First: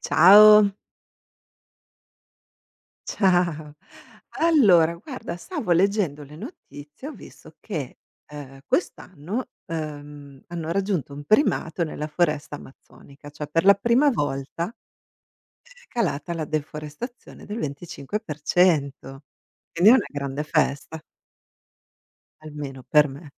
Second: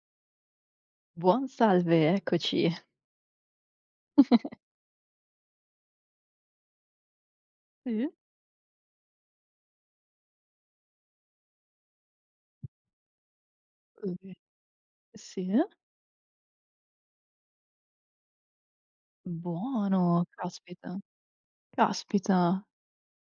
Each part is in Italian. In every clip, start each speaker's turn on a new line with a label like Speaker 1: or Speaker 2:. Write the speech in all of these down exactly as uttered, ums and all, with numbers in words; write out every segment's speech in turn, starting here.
Speaker 1: Ciao,
Speaker 2: Buon salve, eccoci.
Speaker 1: ciao. Allora guarda, stavo leggendo le notizie, ho visto che,
Speaker 2: Sì?
Speaker 1: ehm, quest'anno, ehm, hanno raggiunto un primato nella foresta amazzonica, cioè per la prima
Speaker 2: Uhm,
Speaker 1: volta
Speaker 2: sì,
Speaker 1: è calata la deforestazione del venticinque per cento. Quindi è una
Speaker 2: buono,
Speaker 1: grande
Speaker 2: caspita,
Speaker 1: festa,
Speaker 2: caspita.
Speaker 1: almeno per me.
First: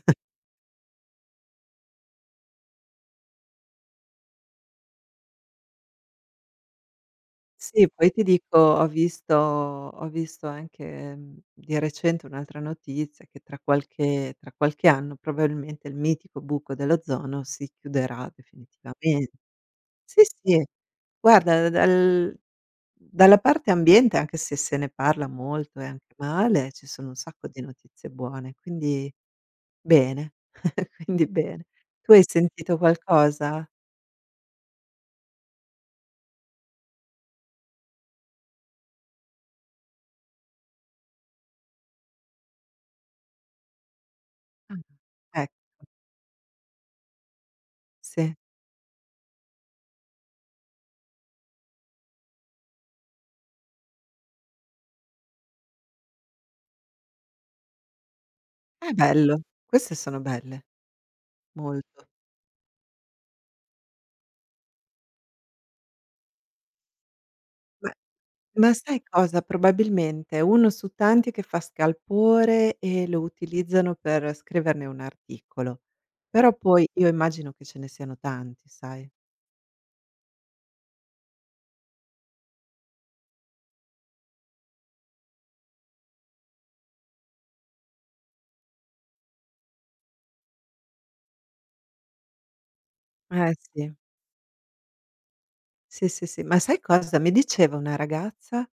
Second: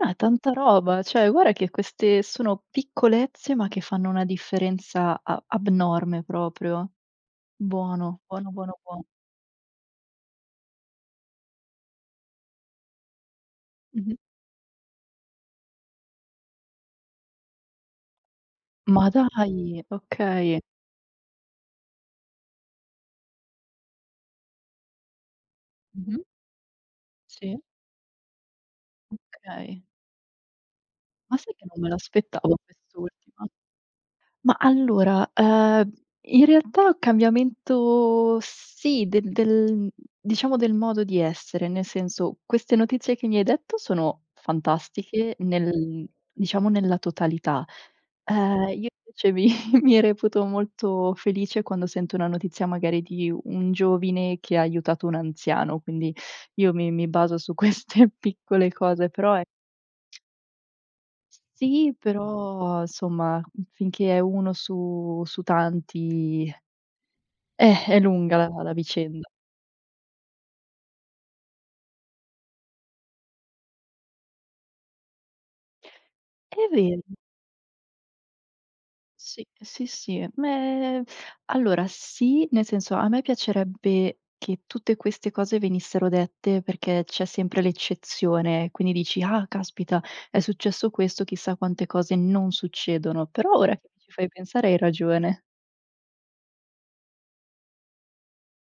Speaker 2: Ah, tanta roba, cioè guarda che queste sono piccolezze, ma che fanno una differenza a abnorme proprio.
Speaker 1: Sì, poi
Speaker 2: Buono,
Speaker 1: ti
Speaker 2: buono,
Speaker 1: dico,
Speaker 2: buono,
Speaker 1: ho
Speaker 2: buono.
Speaker 1: visto ho visto anche, mhmm, di recente un'altra notizia che tra
Speaker 2: Mh-mh.
Speaker 1: qualche tra qualche anno probabilmente il mitico buco dell'ozono si chiuderà
Speaker 2: Ma
Speaker 1: definitivamente.
Speaker 2: dai,
Speaker 1: Sì,
Speaker 2: okay.
Speaker 1: sì, guarda dal dalla parte ambiente, anche se se ne parla molto e anche
Speaker 2: Mh-mh.
Speaker 1: male, ci sono un sacco
Speaker 2: Sì,
Speaker 1: di notizie buone, quindi
Speaker 2: okay.
Speaker 1: bene, quindi
Speaker 2: Ma sai che
Speaker 1: bene.
Speaker 2: non me
Speaker 1: Tu hai
Speaker 2: l'aspettavo
Speaker 1: sentito
Speaker 2: quest'ultima?
Speaker 1: qualcosa?
Speaker 2: Ma allora, ehm, in realtà cambiamento sì, del del diciamo del modo di essere, nel senso, queste notizie che mi hai detto sono
Speaker 1: Ah,
Speaker 2: fantastiche
Speaker 1: ecco,
Speaker 2: nel diciamo nella totalità.
Speaker 1: sì.
Speaker 2: Ehm, io invece mi mi reputo molto felice quando sento una notizia magari di un giovane che ha aiutato un anziano, quindi io mi mi baso su queste piccole
Speaker 1: È
Speaker 2: cose, però
Speaker 1: bello, queste sono belle,
Speaker 2: sì,
Speaker 1: molto.
Speaker 2: però insomma, mhmm, finché è uno su su tanti, eh,
Speaker 1: Ma
Speaker 2: è lunga la la
Speaker 1: ma sai
Speaker 2: vicenda.
Speaker 1: cosa? Probabilmente è uno su tanti che fa scalpore e lo utilizzano per scriverne un articolo. Però
Speaker 2: È
Speaker 1: poi
Speaker 2: vero,
Speaker 1: io immagino che ce ne siano tanti, sai.
Speaker 2: sì, sì, sì. Me allora sì, nel senso a me piacerebbe che tutte queste cose venissero dette perché c'è sempre l'eccezione, quindi dici: "Ah, caspita, è successo questo, chissà quante cose non succedono." Però
Speaker 1: Eh
Speaker 2: ora che
Speaker 1: sì,
Speaker 2: ci fai pensare hai ragione.
Speaker 1: sì, sì, sì. Ma sai cosa? Mi diceva una ragazza,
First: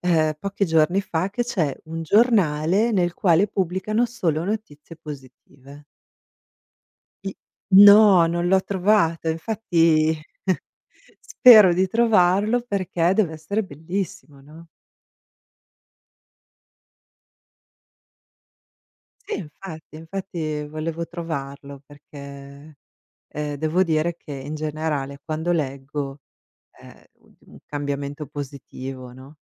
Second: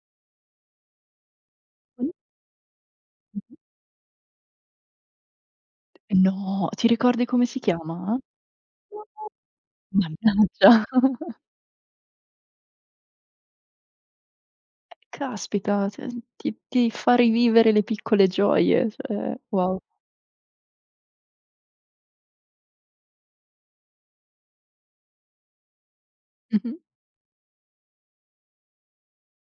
Speaker 1: ehm, pochi giorni fa che c'è un
Speaker 2: Mh-mh.
Speaker 1: giornale nel quale pubblicano solo notizie positive.
Speaker 2: No, ti ricordi
Speaker 1: I
Speaker 2: come si chiama?
Speaker 1: No, non l'ho trovato, infatti.
Speaker 2: Mannaggia.
Speaker 1: Spero di trovarlo perché deve essere bellissimo, no?
Speaker 2: Caspita, cioè ti ti fa rivivere le piccole gioie,
Speaker 1: Sì,
Speaker 2: cioè wow.
Speaker 1: infatti, infatti volevo trovarlo perché, ehm, devo dire che in generale quando leggo,
Speaker 2: Mh-mh.
Speaker 1: ehm, u di un cambiamento positivo, no,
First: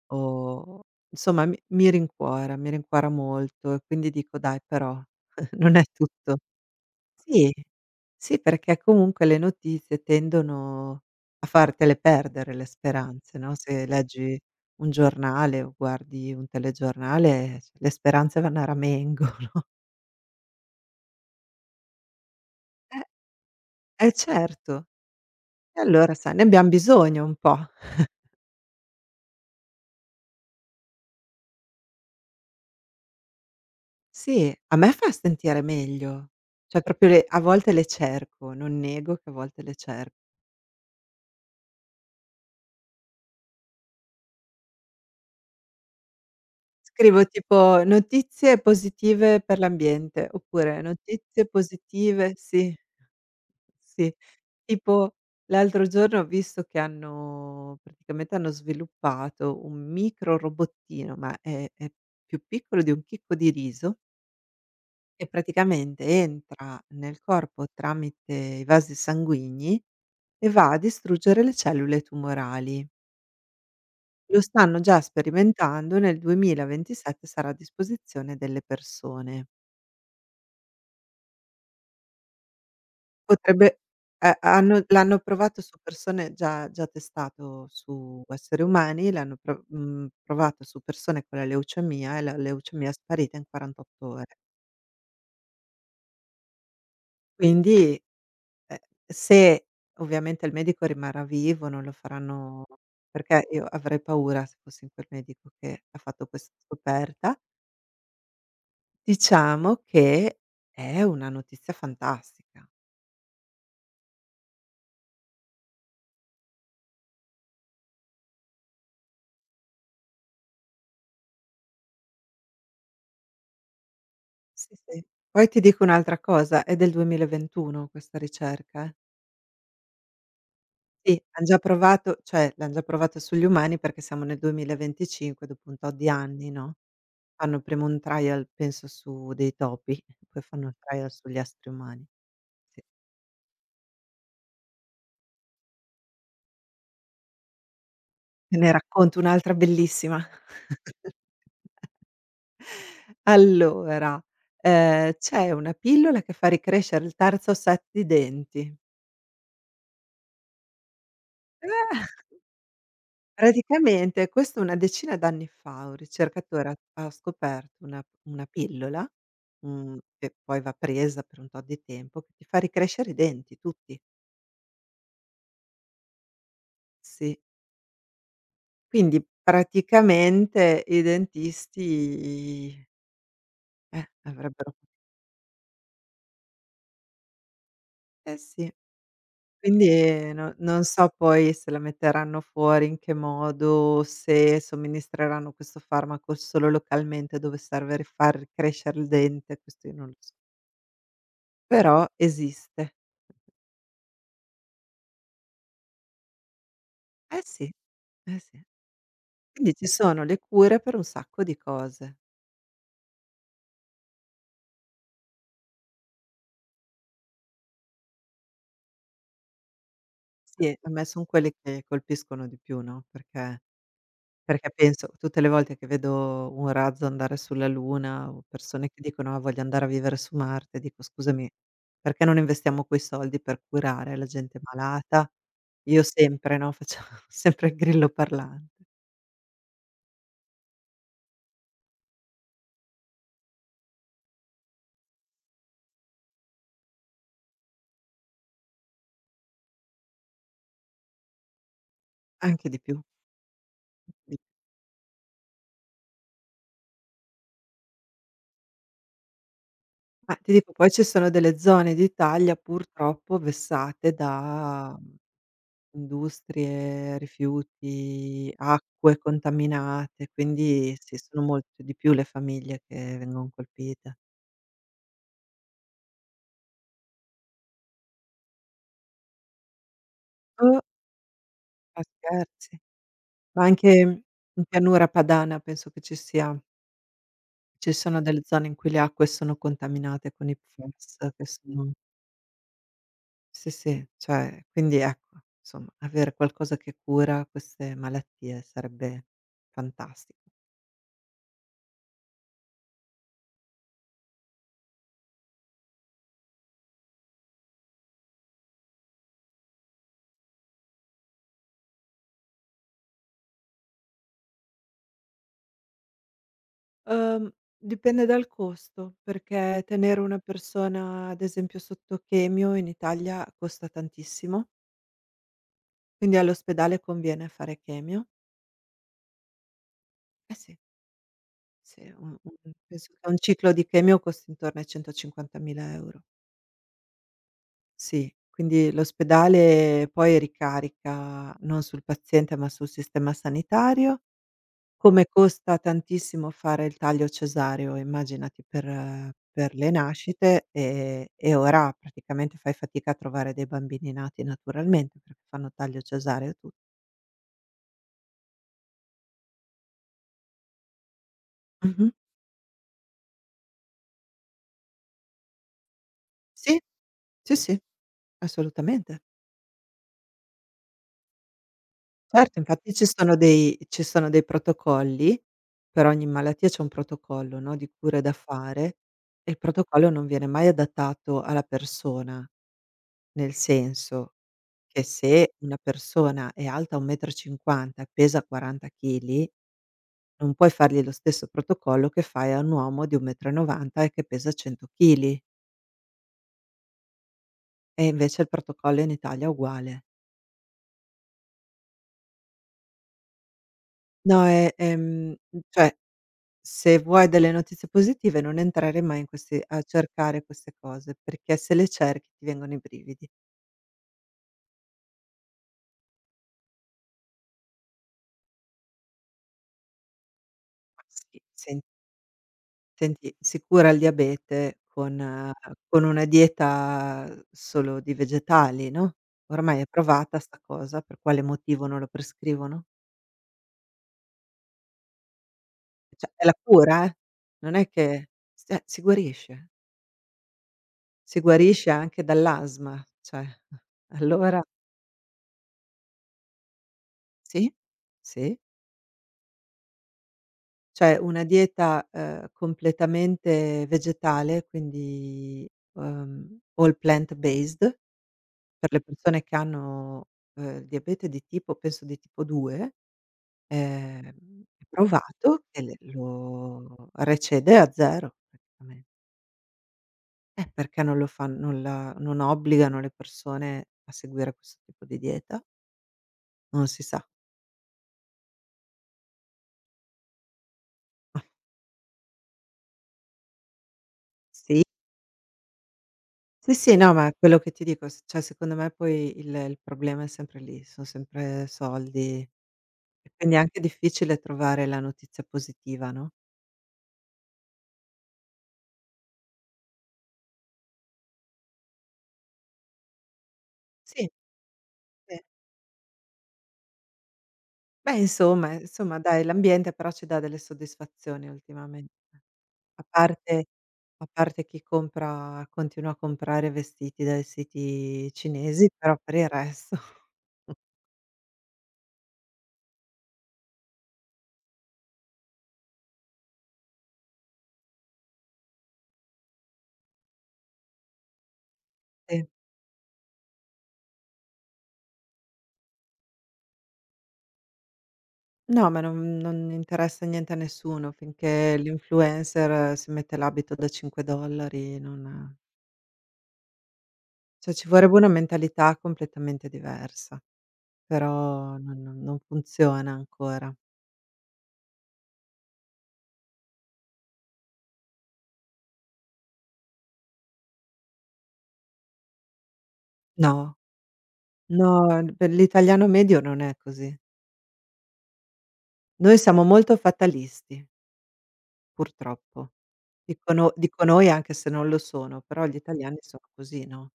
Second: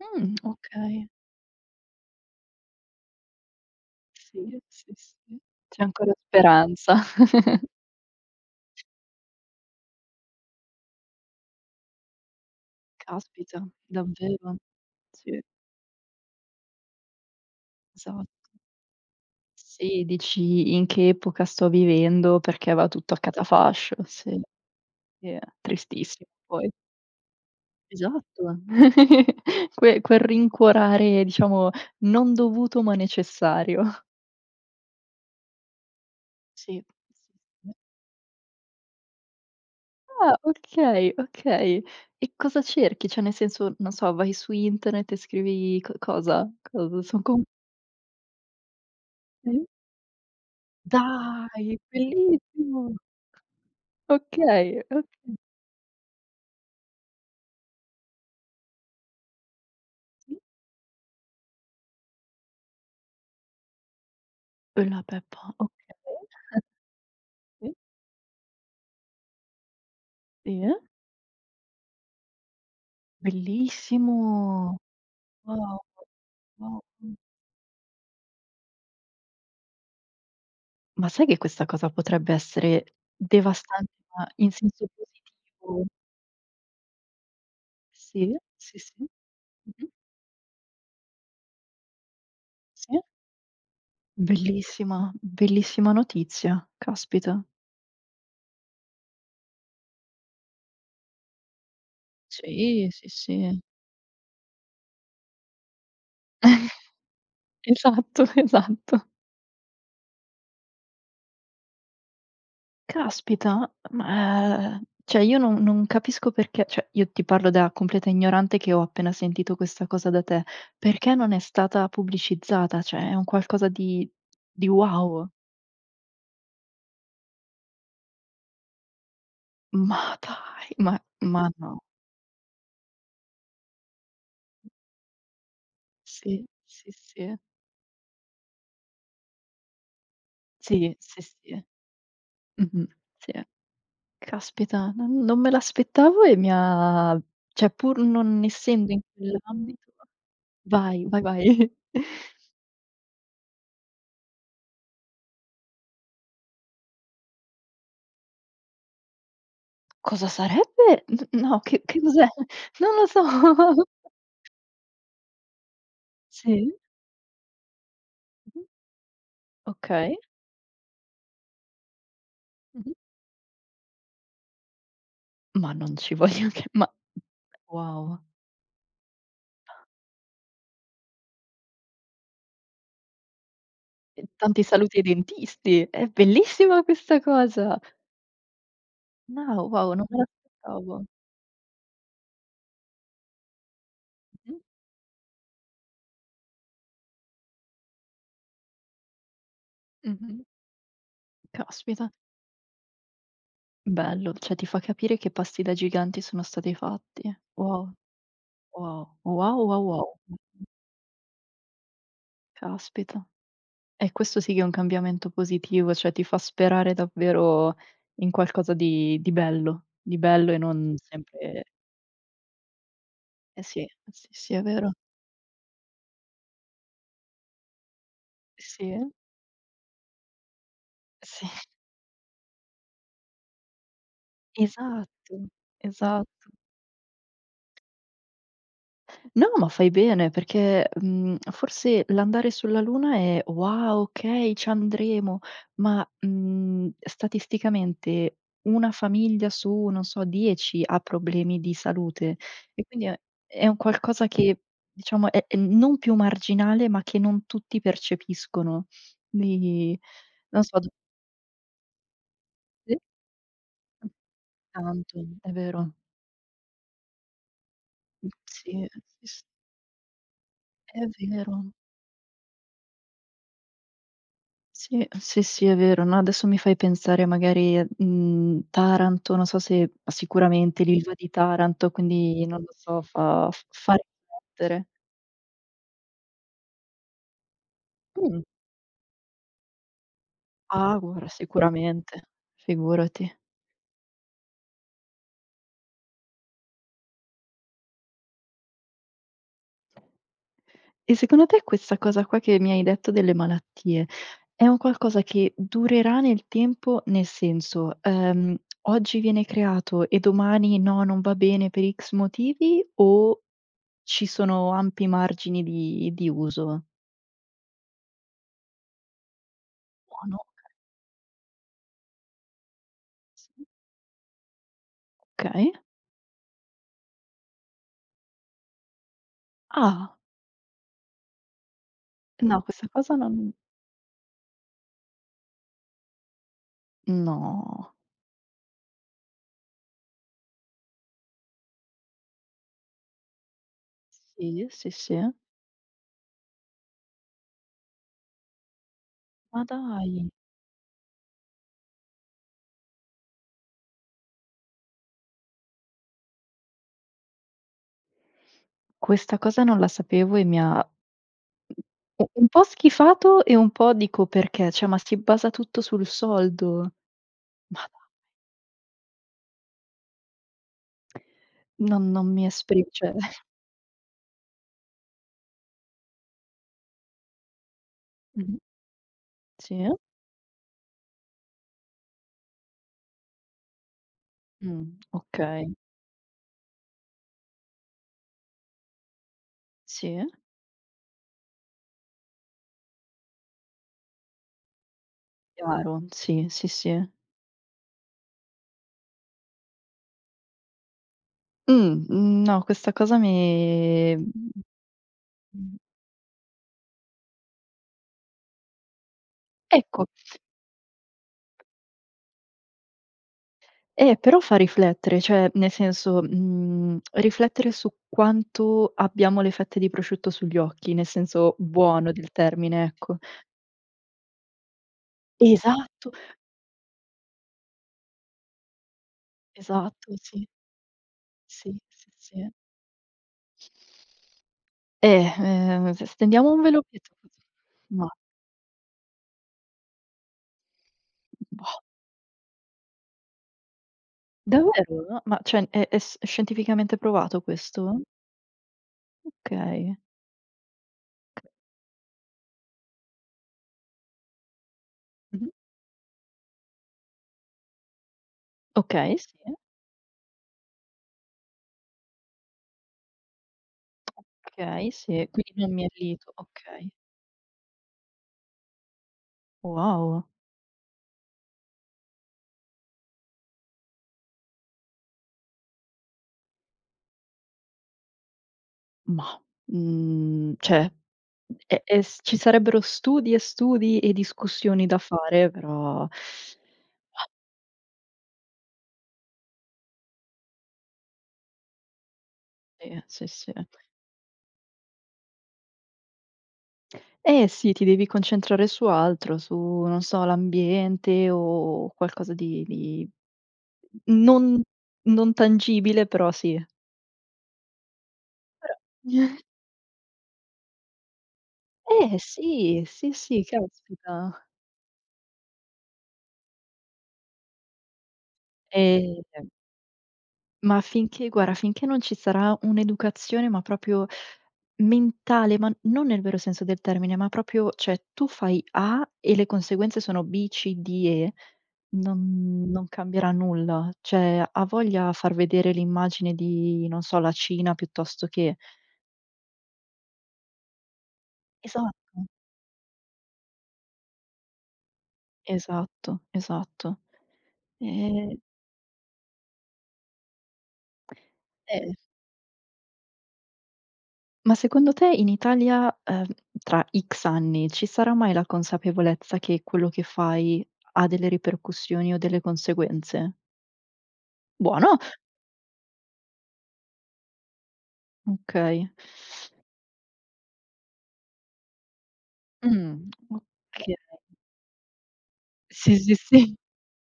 Speaker 2: Mh,
Speaker 1: o
Speaker 2: okay.
Speaker 1: insomma mi mi rincuora, mi rincuora molto e quindi dico:
Speaker 2: Sì,
Speaker 1: "Dai
Speaker 2: sì,
Speaker 1: però
Speaker 2: sì.
Speaker 1: non
Speaker 2: C'è
Speaker 1: è
Speaker 2: ancora
Speaker 1: tutto".
Speaker 2: speranza.
Speaker 1: Sì, sì perché comunque le notizie tendono a fartele perdere le speranze, no,
Speaker 2: Caspita,
Speaker 1: se leggi
Speaker 2: davvero.
Speaker 1: un
Speaker 2: Sì,
Speaker 1: giornale o guardi un telegiornale, le
Speaker 2: esatto.
Speaker 1: speranze vanno a ramengo,
Speaker 2: Sì, dici: "In che epoca sto vivendo?" Perché va
Speaker 1: no?
Speaker 2: tutto a catafascio.
Speaker 1: Eh
Speaker 2: Sì,
Speaker 1: certo,
Speaker 2: sì, è
Speaker 1: e allora
Speaker 2: tristissimo
Speaker 1: sai ne abbiam
Speaker 2: poi.
Speaker 1: bisogno un po'.
Speaker 2: Esatto. Que quel rincuorare, diciamo, non dovuto ma necessario.
Speaker 1: Sì, a me fa sentire meglio. Cioè
Speaker 2: Sì,
Speaker 1: proprio le a volte
Speaker 2: sì.
Speaker 1: le cerco, non nego che a volte le cer
Speaker 2: Ah, okay, okay. E cosa cerchi? Cioè, nel senso, non so, vai su internet e scrivi co cosa? Cosa? Son
Speaker 1: scrivo
Speaker 2: con
Speaker 1: tipo: "Notizie positive per
Speaker 2: mh?
Speaker 1: l'ambiente" oppure "Notizie
Speaker 2: Dai,
Speaker 1: positive", sì,
Speaker 2: bellissimo!
Speaker 1: sì.
Speaker 2: Okay,
Speaker 1: Tipo
Speaker 2: okay,
Speaker 1: l'altro giorno ho visto che hanno praticamente hanno sviluppato un micro
Speaker 2: sì.
Speaker 1: robottino, ma è è più piccolo di un chicco di riso.
Speaker 2: E la
Speaker 1: E
Speaker 2: Peppa, okay,
Speaker 1: praticamente entra nel corpo
Speaker 2: sì.
Speaker 1: tramite i vasi sanguigni e va
Speaker 2: eh.
Speaker 1: a distruggere le cellule tumorali. Lo
Speaker 2: Bellissimo!
Speaker 1: stanno già
Speaker 2: Wow,
Speaker 1: sperimentando, nel
Speaker 2: wow, mh.
Speaker 1: duemilaventisette sarà a disposizione delle persone.
Speaker 2: Ma sai che questa cosa potrebbe essere
Speaker 1: Potrebbe
Speaker 2: devastante, ma
Speaker 1: eh,
Speaker 2: in
Speaker 1: hanno
Speaker 2: senso
Speaker 1: l'hanno provato su
Speaker 2: positivo?
Speaker 1: persone, già già testato su
Speaker 2: Sì,
Speaker 1: esseri
Speaker 2: sì, sì.
Speaker 1: umani, l'hanno pro
Speaker 2: Mh-mh,
Speaker 1: mhmm, provato su persone con la leucemia e la leucemia è
Speaker 2: sì.
Speaker 1: sparita in quarantotto ore.
Speaker 2: Bellissima, bellissima notizia, caspita.
Speaker 1: Quindi Eh, se ovviamente il medico rimarrà vivo, non lo faranno,
Speaker 2: Sì, sì,
Speaker 1: perché
Speaker 2: sì.
Speaker 1: io avrei paura se fossi in quel medico che ha fatto questa scoperta.
Speaker 2: Esatto, esatto.
Speaker 1: Diciamo che è una notizia fantastica.
Speaker 2: Caspita, ma, ehm, cioè io non non capisco, perché cioè io ti parlo da completa ignorante che ho appena sentito questa cosa da te, perché non è stata pubblicizzata? Cioè è un qualcosa di di
Speaker 1: Sì, sì.
Speaker 2: wow.
Speaker 1: Poi ti dico un'altra cosa, è del duemilaventuno questa ricerca, eh.
Speaker 2: Ma dai, ma
Speaker 1: Sì, han
Speaker 2: ma
Speaker 1: già
Speaker 2: no.
Speaker 1: provato cioè l'han già provato sugli umani, perché siamo nel duemilaventicinque dopo un tot di
Speaker 2: Sì,
Speaker 1: anni, no,
Speaker 2: sì, sì.
Speaker 1: fanno prima un trial penso su dei topi, poi fanno il
Speaker 2: Sì,
Speaker 1: trial
Speaker 2: sì,
Speaker 1: sugli
Speaker 2: sì.
Speaker 1: esseri umani. Sì.
Speaker 2: Mh-mh. Sì. Caspita, non non me l'aspettavo e mi ha cioè pur non
Speaker 1: Te ne
Speaker 2: essendo in
Speaker 1: racconto un'altra
Speaker 2: quell'ambito.
Speaker 1: bellissima.
Speaker 2: Vai, vai, vai.
Speaker 1: Allora, ehm, c'è una pillola che fa ricrescere il terzo set di denti.
Speaker 2: Cosa sarebbe? N no, che che
Speaker 1: Eh,
Speaker 2: cos'è? Non lo so.
Speaker 1: Praticamente questo una decina d'anni fa, un ricercatore
Speaker 2: Sì,
Speaker 1: ha ha scoperto una una
Speaker 2: mh-mh,
Speaker 1: pillola, mhmm,
Speaker 2: okay,
Speaker 1: che poi va presa per un tot di tempo, che ti fa
Speaker 2: mh-mh.
Speaker 1: ricrescere i denti tutti.
Speaker 2: Ma non ci voglio che, ma
Speaker 1: Sì.
Speaker 2: wow,
Speaker 1: Quindi praticamente i dentisti, eh,
Speaker 2: e tanti
Speaker 1: avrebbero,
Speaker 2: saluti ai dentisti. È bellissima questa cosa.
Speaker 1: eh sì.
Speaker 2: No, wow, non me
Speaker 1: Quindi no, non
Speaker 2: l'aspettavo.
Speaker 1: so poi se la metteranno fuori, in che modo,
Speaker 2: Mh-mh,
Speaker 1: se somministreranno questo farmaco solo localmente dove serve ri far crescere il dente, questo io non lo so.
Speaker 2: mh-mh.
Speaker 1: Però
Speaker 2: Caspita,
Speaker 1: esiste.
Speaker 2: bello, cioè ti fa capire che passi da giganti sono stati fatti.
Speaker 1: Eh sì,
Speaker 2: Wow,
Speaker 1: eh sì.
Speaker 2: wow, wow,
Speaker 1: Quindi
Speaker 2: wow,
Speaker 1: ci
Speaker 2: wow.
Speaker 1: sono le cure per un sacco di cose.
Speaker 2: Caspita. E questo sì che è un cambiamento positivo, cioè ti fa sperare davvero in qualcosa di di bello, di bello e
Speaker 1: Sì, a
Speaker 2: non Mh.
Speaker 1: me son quelle
Speaker 2: sempre.
Speaker 1: che colpiscono di più, no, perché
Speaker 2: Eh sì, eh sì, sì, è
Speaker 1: perché
Speaker 2: vero.
Speaker 1: penso tutte le volte che vedo un razzo andare sulla Luna o persone
Speaker 2: Sì,
Speaker 1: che
Speaker 2: eh,
Speaker 1: dicono: "Ah, voglio andare a vivere su Marte", dico:
Speaker 2: sì,
Speaker 1: "Scusami, perché non investiamo quei soldi per curare la gente malata?"
Speaker 2: esatto,
Speaker 1: Io
Speaker 2: esatto.
Speaker 1: sempre, no, facciamo sempre il grillo parlante,
Speaker 2: No, ma fai bene perché, mhmm, forse l'andare sulla Luna è: "Wow, okay, ci andremo." Ma, mhmm, statisticamente una famiglia su, non so, dieci ha problemi di salute
Speaker 1: anche di
Speaker 2: e
Speaker 1: più.
Speaker 2: quindi è è un qualcosa
Speaker 1: Di
Speaker 2: che diciamo è è non più marginale, ma che non tutti percepiscono. Quindi
Speaker 1: ma ti
Speaker 2: non
Speaker 1: dico,
Speaker 2: so, d
Speaker 1: poi ci sono delle zone d'Italia
Speaker 2: sì?
Speaker 1: purtroppo vessate da
Speaker 2: Tanto, è vero.
Speaker 1: industrie, rifiuti,
Speaker 2: Sì,
Speaker 1: acque
Speaker 2: sì, s
Speaker 1: contaminate, quindi
Speaker 2: è
Speaker 1: sì, sono
Speaker 2: vero.
Speaker 1: molte di più le famiglie che vengon colpite.
Speaker 2: Sì, sì, sì, è vero. No, adesso mi fai pensare magari a, mhmm, Taranto, non so se,
Speaker 1: Uh,
Speaker 2: sicuramente, sì, l'Ilva di Taranto,
Speaker 1: ma
Speaker 2: quindi non lo
Speaker 1: scherzi.
Speaker 2: so, fa
Speaker 1: Ma
Speaker 2: f
Speaker 1: anche
Speaker 2: fa
Speaker 1: in
Speaker 2: riflettere.
Speaker 1: pianura padana penso che ci sia ci sono delle
Speaker 2: Mh.
Speaker 1: zone in cui le acque sono contaminate con i
Speaker 2: Ah, guarda,
Speaker 1: PFAS che sono
Speaker 2: sicuramente, figurati.
Speaker 1: sì, sì, cioè quindi ecco, insomma avere qualcosa che cura queste malattie sarebbe fantastico.
Speaker 2: E secondo te questa cosa qua che mi hai detto delle malattie, è un qualcosa che durerà nel tempo? Nel senso, ehm, oggi viene creato e domani no, non va bene per X motivi o ci sono ampi margini di di uso?
Speaker 1: Uhm, Dipende dal costo, perché tenere
Speaker 2: Buono,
Speaker 1: una
Speaker 2: okay,
Speaker 1: persona, ad esempio, sotto chemio in Italia
Speaker 2: sì.
Speaker 1: costa tantissimo,
Speaker 2: Okay.
Speaker 1: quindi all'ospedale conviene fare chemio.
Speaker 2: Ah,
Speaker 1: Eh sì. Sì, un
Speaker 2: no,
Speaker 1: un
Speaker 2: questa
Speaker 1: penso
Speaker 2: cosa
Speaker 1: che un
Speaker 2: non,
Speaker 1: ciclo di chemio costi intorno ai centocinquantamila €.
Speaker 2: no.
Speaker 1: Sì, quindi l'ospedale poi ricarica non sul paziente, ma sul sistema sanitario,
Speaker 2: Sì, sì, sì.
Speaker 1: come costa tantissimo fare il taglio cesareo, immaginati per eh,
Speaker 2: Ma
Speaker 1: per le
Speaker 2: dai,
Speaker 1: nascite, ehm, e ora praticamente fai fatica a trovare dei bambini nati naturalmente, perché fanno taglio cesareo e tu
Speaker 2: questa cosa non la sapevo e mi ha
Speaker 1: mh-mh.
Speaker 2: u un po' schifato e un po' dico: "Perché? Cioè, ma si basa tutto sul
Speaker 1: Sì,
Speaker 2: soldo?"
Speaker 1: sì, sì,
Speaker 2: Ma
Speaker 1: assolutamente.
Speaker 2: dai, non non mi
Speaker 1: Certo,
Speaker 2: esprim
Speaker 1: infatti ci
Speaker 2: cioè,
Speaker 1: sono dei ci sono dei protocolli, per ogni malattia c'è un protocollo, no, di cure da
Speaker 2: mh-mh,
Speaker 1: fare, e il
Speaker 2: sì.
Speaker 1: protocollo non viene mai adattato alla persona, nel senso
Speaker 2: Mh,
Speaker 1: che se
Speaker 2: okay.
Speaker 1: una persona è alta uno e cinquanta m e cinquanta e pesa quaranta chili,
Speaker 2: Sì,
Speaker 1: non puoi fargli lo stesso protocollo che fai a un uomo di uno e novanta m e novanta e che pesa cento chili,
Speaker 2: chiaro. Sì, sì, sì.
Speaker 1: e invece il protocollo in Italia è uguale.
Speaker 2: Mh, no, questa cosa mi
Speaker 1: No, è ehm,
Speaker 2: mhmm,
Speaker 1: cioè se vuoi delle notizie positive non entrare mai in questi a
Speaker 2: ecco.
Speaker 1: cercare queste cose, perché se le cerchi ti vengono i brividi.
Speaker 2: Eh, però fa riflettere, cioè nel senso, mhmm, riflettere su quanto abbiamo le fette di prosciutto sugli occhi,
Speaker 1: Ma
Speaker 2: nel
Speaker 1: sì.
Speaker 2: senso
Speaker 1: Sen
Speaker 2: buono del termine, ecco.
Speaker 1: senti, si cura il diabete con eh, con
Speaker 2: Esatto,
Speaker 1: una dieta solo di vegetali, no, ormai è
Speaker 2: esatto,
Speaker 1: provata
Speaker 2: sì,
Speaker 1: 'sta cosa, per quale
Speaker 2: sì,
Speaker 1: motivo non lo
Speaker 2: sì, sì.
Speaker 1: prescrivono?
Speaker 2: Eh, ehm, s
Speaker 1: Cioè è
Speaker 2: stendiamo
Speaker 1: la
Speaker 2: un velo
Speaker 1: cura, eh,
Speaker 2: pietoso.
Speaker 1: non è
Speaker 2: Ma
Speaker 1: che cioè si guarisce, si
Speaker 2: boh,
Speaker 1: guarisce anche dall'asma, cioè allora
Speaker 2: davvero? No, ma cioè è è s scientificamente provato
Speaker 1: sì,
Speaker 2: questo?
Speaker 1: sì.
Speaker 2: Okay.
Speaker 1: Cioè una
Speaker 2: Che
Speaker 1: dieta, ehm, completamente vegetale,
Speaker 2: Mh-mh.
Speaker 1: quindi, uhm, all plant based per le
Speaker 2: Okay, sì,
Speaker 1: persone che hanno, ehm, il diabete di tipo penso di tipo due, ehm, è
Speaker 2: okay, sì, quindi
Speaker 1: provato
Speaker 2: non
Speaker 1: che
Speaker 2: mi
Speaker 1: le
Speaker 2: allito, okay.
Speaker 1: lo recede a zero praticamente.
Speaker 2: Wow,
Speaker 1: Eh, perché non lo fan non la non obbligano le persone a seguire questo tipo di dieta? Non si sa.
Speaker 2: mah, mhmm, cioè
Speaker 1: Mah,
Speaker 2: E e s ci sarebbero studi e studi e
Speaker 1: sì
Speaker 2: discussioni da fare, però
Speaker 1: Sì, sì, no, ma quello che ti dico, s cioè secondo me poi il il problema è sempre lì, son sempre soldi
Speaker 2: sì, sì,
Speaker 1: e
Speaker 2: sì.
Speaker 1: quindi è anche difficile trovare la notizia positiva, no?
Speaker 2: Eh sì, ti devi concentrare su altro, su, non so, l'ambiente o qualcosa di di
Speaker 1: Sì,
Speaker 2: non non
Speaker 1: sì.
Speaker 2: tangibile, però sì.
Speaker 1: Beh, insomma
Speaker 2: Però
Speaker 1: insomma dai, l'ambiente però ci dà delle soddisfazioni ultimamen
Speaker 2: eh sì,
Speaker 1: a
Speaker 2: sì, sì,
Speaker 1: parte
Speaker 2: caspita.
Speaker 1: a parte chi compra continua a comprare vestiti dai siti cinesi, però per
Speaker 2: Ehm,
Speaker 1: il resto
Speaker 2: ma finché guarda, finché non ci sarà un'educazione, ma proprio mentale, ma non nel vero senso del termine, ma proprio cioè tu fai A e le conseguenze sono B, C, D, E,
Speaker 1: sì.
Speaker 2: non non cambierà nulla. Cioè, ha voglia far vedere l'immagine di, non so, la Cina piuttosto che,
Speaker 1: No, ma non non interessa niente a nessuno, finché
Speaker 2: esatto,
Speaker 1: l'influencer eh, si mette l'abito da cinque dollari. Non
Speaker 2: esatto, esatto.
Speaker 1: Cioè ci vorrebbe una
Speaker 2: Ehm,
Speaker 1: mentalità completamente diversa, però
Speaker 2: eh,
Speaker 1: non non non funziona ancora.
Speaker 2: ma secondo te in Italia, ehm, tra X anni ci sarà mai la consapevolezza che quello che fai ha delle ripercussioni o delle conseguenze?
Speaker 1: No, no,
Speaker 2: Buono!
Speaker 1: per l'italiano medio non è così.
Speaker 2: Okay.
Speaker 1: Noi siamo molto fatalisti, purtroppo.
Speaker 2: Mh, E
Speaker 1: Dico no,
Speaker 2: okay.
Speaker 1: dico noi anche se non lo sono, però gli
Speaker 2: Sì, sì,
Speaker 1: italiani sono
Speaker 2: sì.
Speaker 1: così, no,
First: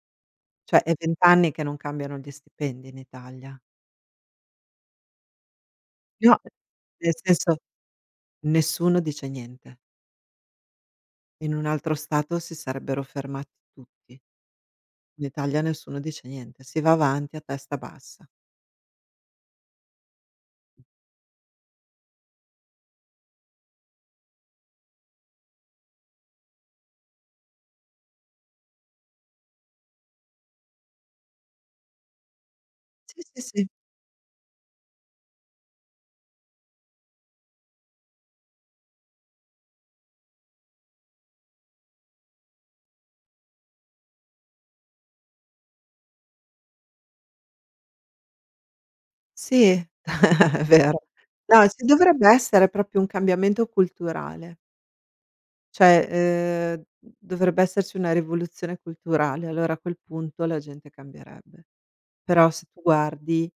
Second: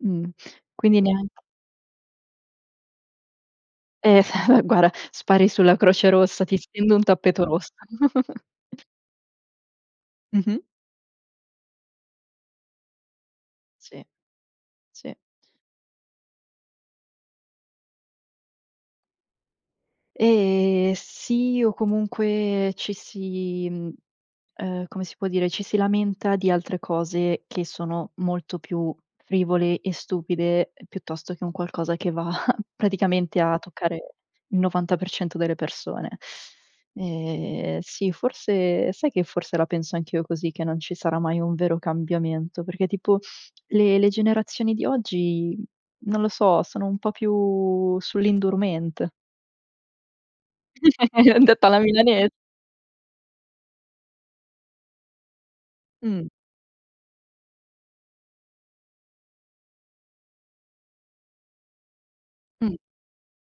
Speaker 2: Mh.
Speaker 1: cioè è
Speaker 2: Quindi
Speaker 1: venti
Speaker 2: neanche
Speaker 1: anni che non cambiano gli stipendi in Italia.
Speaker 2: eh, guarda, spari sulla Croce
Speaker 1: No,
Speaker 2: Rossa, ti stendo un
Speaker 1: nel
Speaker 2: tappeto
Speaker 1: senso
Speaker 2: rosso.
Speaker 1: nessuno dice niente.
Speaker 2: Mh-mh.
Speaker 1: In un altro stato si sarebbero fermati
Speaker 2: Sì,
Speaker 1: tutti.
Speaker 2: sì.
Speaker 1: In Italia nessuno dice niente, si va avanti a testa bassa.
Speaker 2: E sì, o comunque ci si mhmm ehm, come si può dire, ci si lamenta di altre cose che sono molto più frivole e stupide, ehm, piuttosto che un qualcosa che va
Speaker 1: Sì,
Speaker 2: praticamente
Speaker 1: sì,
Speaker 2: a
Speaker 1: sì.
Speaker 2: toccare il novanta per cento delle persone. Ehm, sì, forse sai che forse la penso anch'io così, che non ci sarà mai un vero cambiamento, perché tipo le le generazioni di oggi, non lo so, sono un po' più sull'indurment.
Speaker 1: Sì, è vero.
Speaker 2: Detta
Speaker 1: No,
Speaker 2: alla
Speaker 1: ci dovrebbe
Speaker 2: milanese.
Speaker 1: essere proprio un cambiamento culturale, cioè,
Speaker 2: Mh,
Speaker 1: ehm, dovrebbe esserci una rivoluzione culturale, allora a quel punto la gente cambierebbe. Però se
Speaker 2: mh.
Speaker 1: tu guardi,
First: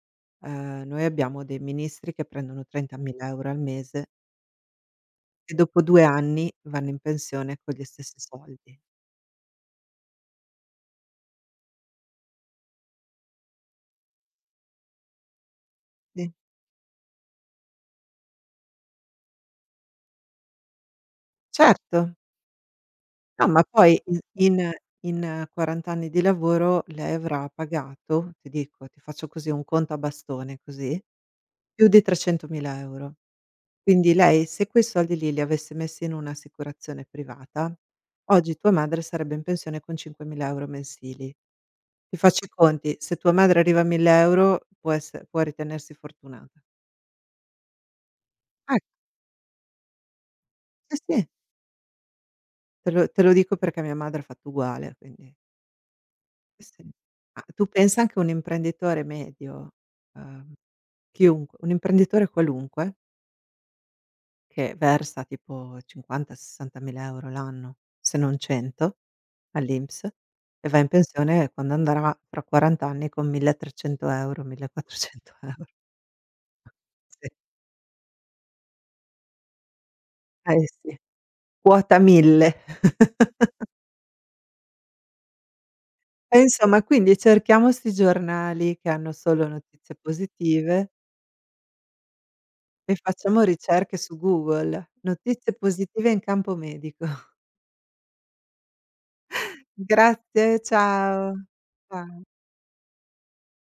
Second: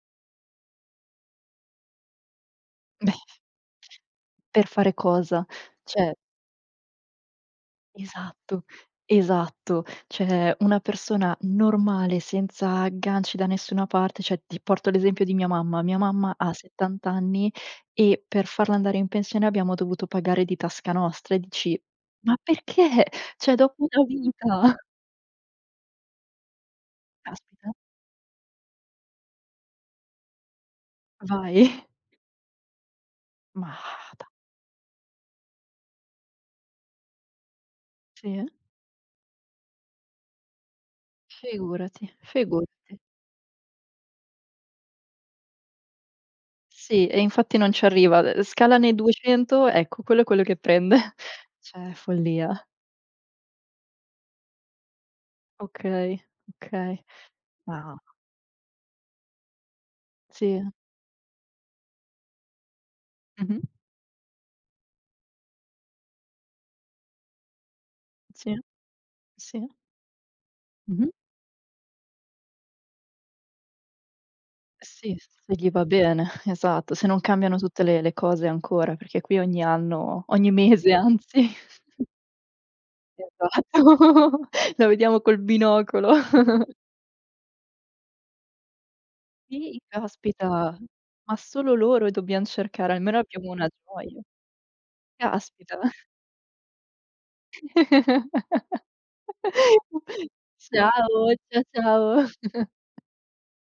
Speaker 1: ehm, noi abbiamo dei ministri che prendono
Speaker 2: Beh,
Speaker 1: trentamila € al mese
Speaker 2: per fare cosa?
Speaker 1: e dopo due
Speaker 2: Cioè,
Speaker 1: anni vanno in pensione con gli stessi
Speaker 2: esatto,
Speaker 1: soldi.
Speaker 2: esatto. Cioè una persona normale, senza agganci da nessuna parte, cioè ti porto l'esempio di mia mamma. Mia
Speaker 1: Sì,
Speaker 2: mamma ha settanta anni e per farla andare in pensione abbiamo dovuto pagare di tasca nostra e dici:
Speaker 1: certo.
Speaker 2: "Ma perché?
Speaker 1: No,
Speaker 2: Cioè,
Speaker 1: ma
Speaker 2: dopo
Speaker 1: poi
Speaker 2: una
Speaker 1: in in
Speaker 2: vita."
Speaker 1: in quaranta anni di lavoro lei avrà
Speaker 2: Caspita,
Speaker 1: pagato, ti dico, ti faccio così un conto a bastone così, più
Speaker 2: vai.
Speaker 1: di trecentomila €.
Speaker 2: Ma
Speaker 1: Quindi
Speaker 2: da
Speaker 1: lei, se quei soldi lì li avesse messi in un'assicurazione privata,
Speaker 2: Sì, eh.
Speaker 1: oggi tua madre sarebbe in pensione con cinquemila € mensili.
Speaker 2: Figurati,
Speaker 1: Ti faccio i conti,
Speaker 2: figurati.
Speaker 1: se tua madre arriva a mille € può esse può ritenersi fortunata.
Speaker 2: Sì, e infatti non ci arriva. Ehm, scala
Speaker 1: Ecco,
Speaker 2: nei duecento, ecco, quello è quello che
Speaker 1: sì,
Speaker 2: prende.
Speaker 1: sì,
Speaker 2: Cioè follia.
Speaker 1: te lo te lo dico perché mia madre ha fatto uguale, quindi
Speaker 2: Okay,
Speaker 1: sì.
Speaker 2: okay.
Speaker 1: Ma tu
Speaker 2: Ah.
Speaker 1: pensa anche un imprenditore medio, uhm,
Speaker 2: Sì.
Speaker 1: chiunque, un imprenditore qualunque,
Speaker 2: Mh-mh.
Speaker 1: che versa tipo cinquanta, sessantamila € l'anno, se non
Speaker 2: Sì,
Speaker 1: cento
Speaker 2: sì.
Speaker 1: all'INPS, e va in
Speaker 2: Mh-mh.
Speaker 1: pensione quando andrà fra quaranta anni con milletrecento €,
Speaker 2: Sì,
Speaker 1: millequattrocento €.
Speaker 2: se gli va bene, esatto, se non
Speaker 1: Sì.
Speaker 2: cambiano tutte le le cose ancora, perché qui ogni anno, ogni
Speaker 1: Eh
Speaker 2: mese
Speaker 1: sì,
Speaker 2: anzi,
Speaker 1: quota mille.
Speaker 2: esatto, la vediamo col binocolo.
Speaker 1: E insomma quindi cerchiamo 'sti giornali che hanno solo
Speaker 2: Sì,
Speaker 1: notizie
Speaker 2: caspita,
Speaker 1: positive.
Speaker 2: ma solo loro dobbiam
Speaker 1: E
Speaker 2: cercare, almeno
Speaker 1: facciamo
Speaker 2: abbiamo una
Speaker 1: ricerche su
Speaker 2: gioia.
Speaker 1: Google. Notizie
Speaker 2: Caspita.
Speaker 1: positive in campo medico. Grazie,
Speaker 2: Ciao,
Speaker 1: ciao.
Speaker 2: cia
Speaker 1: Cia
Speaker 2: ciao.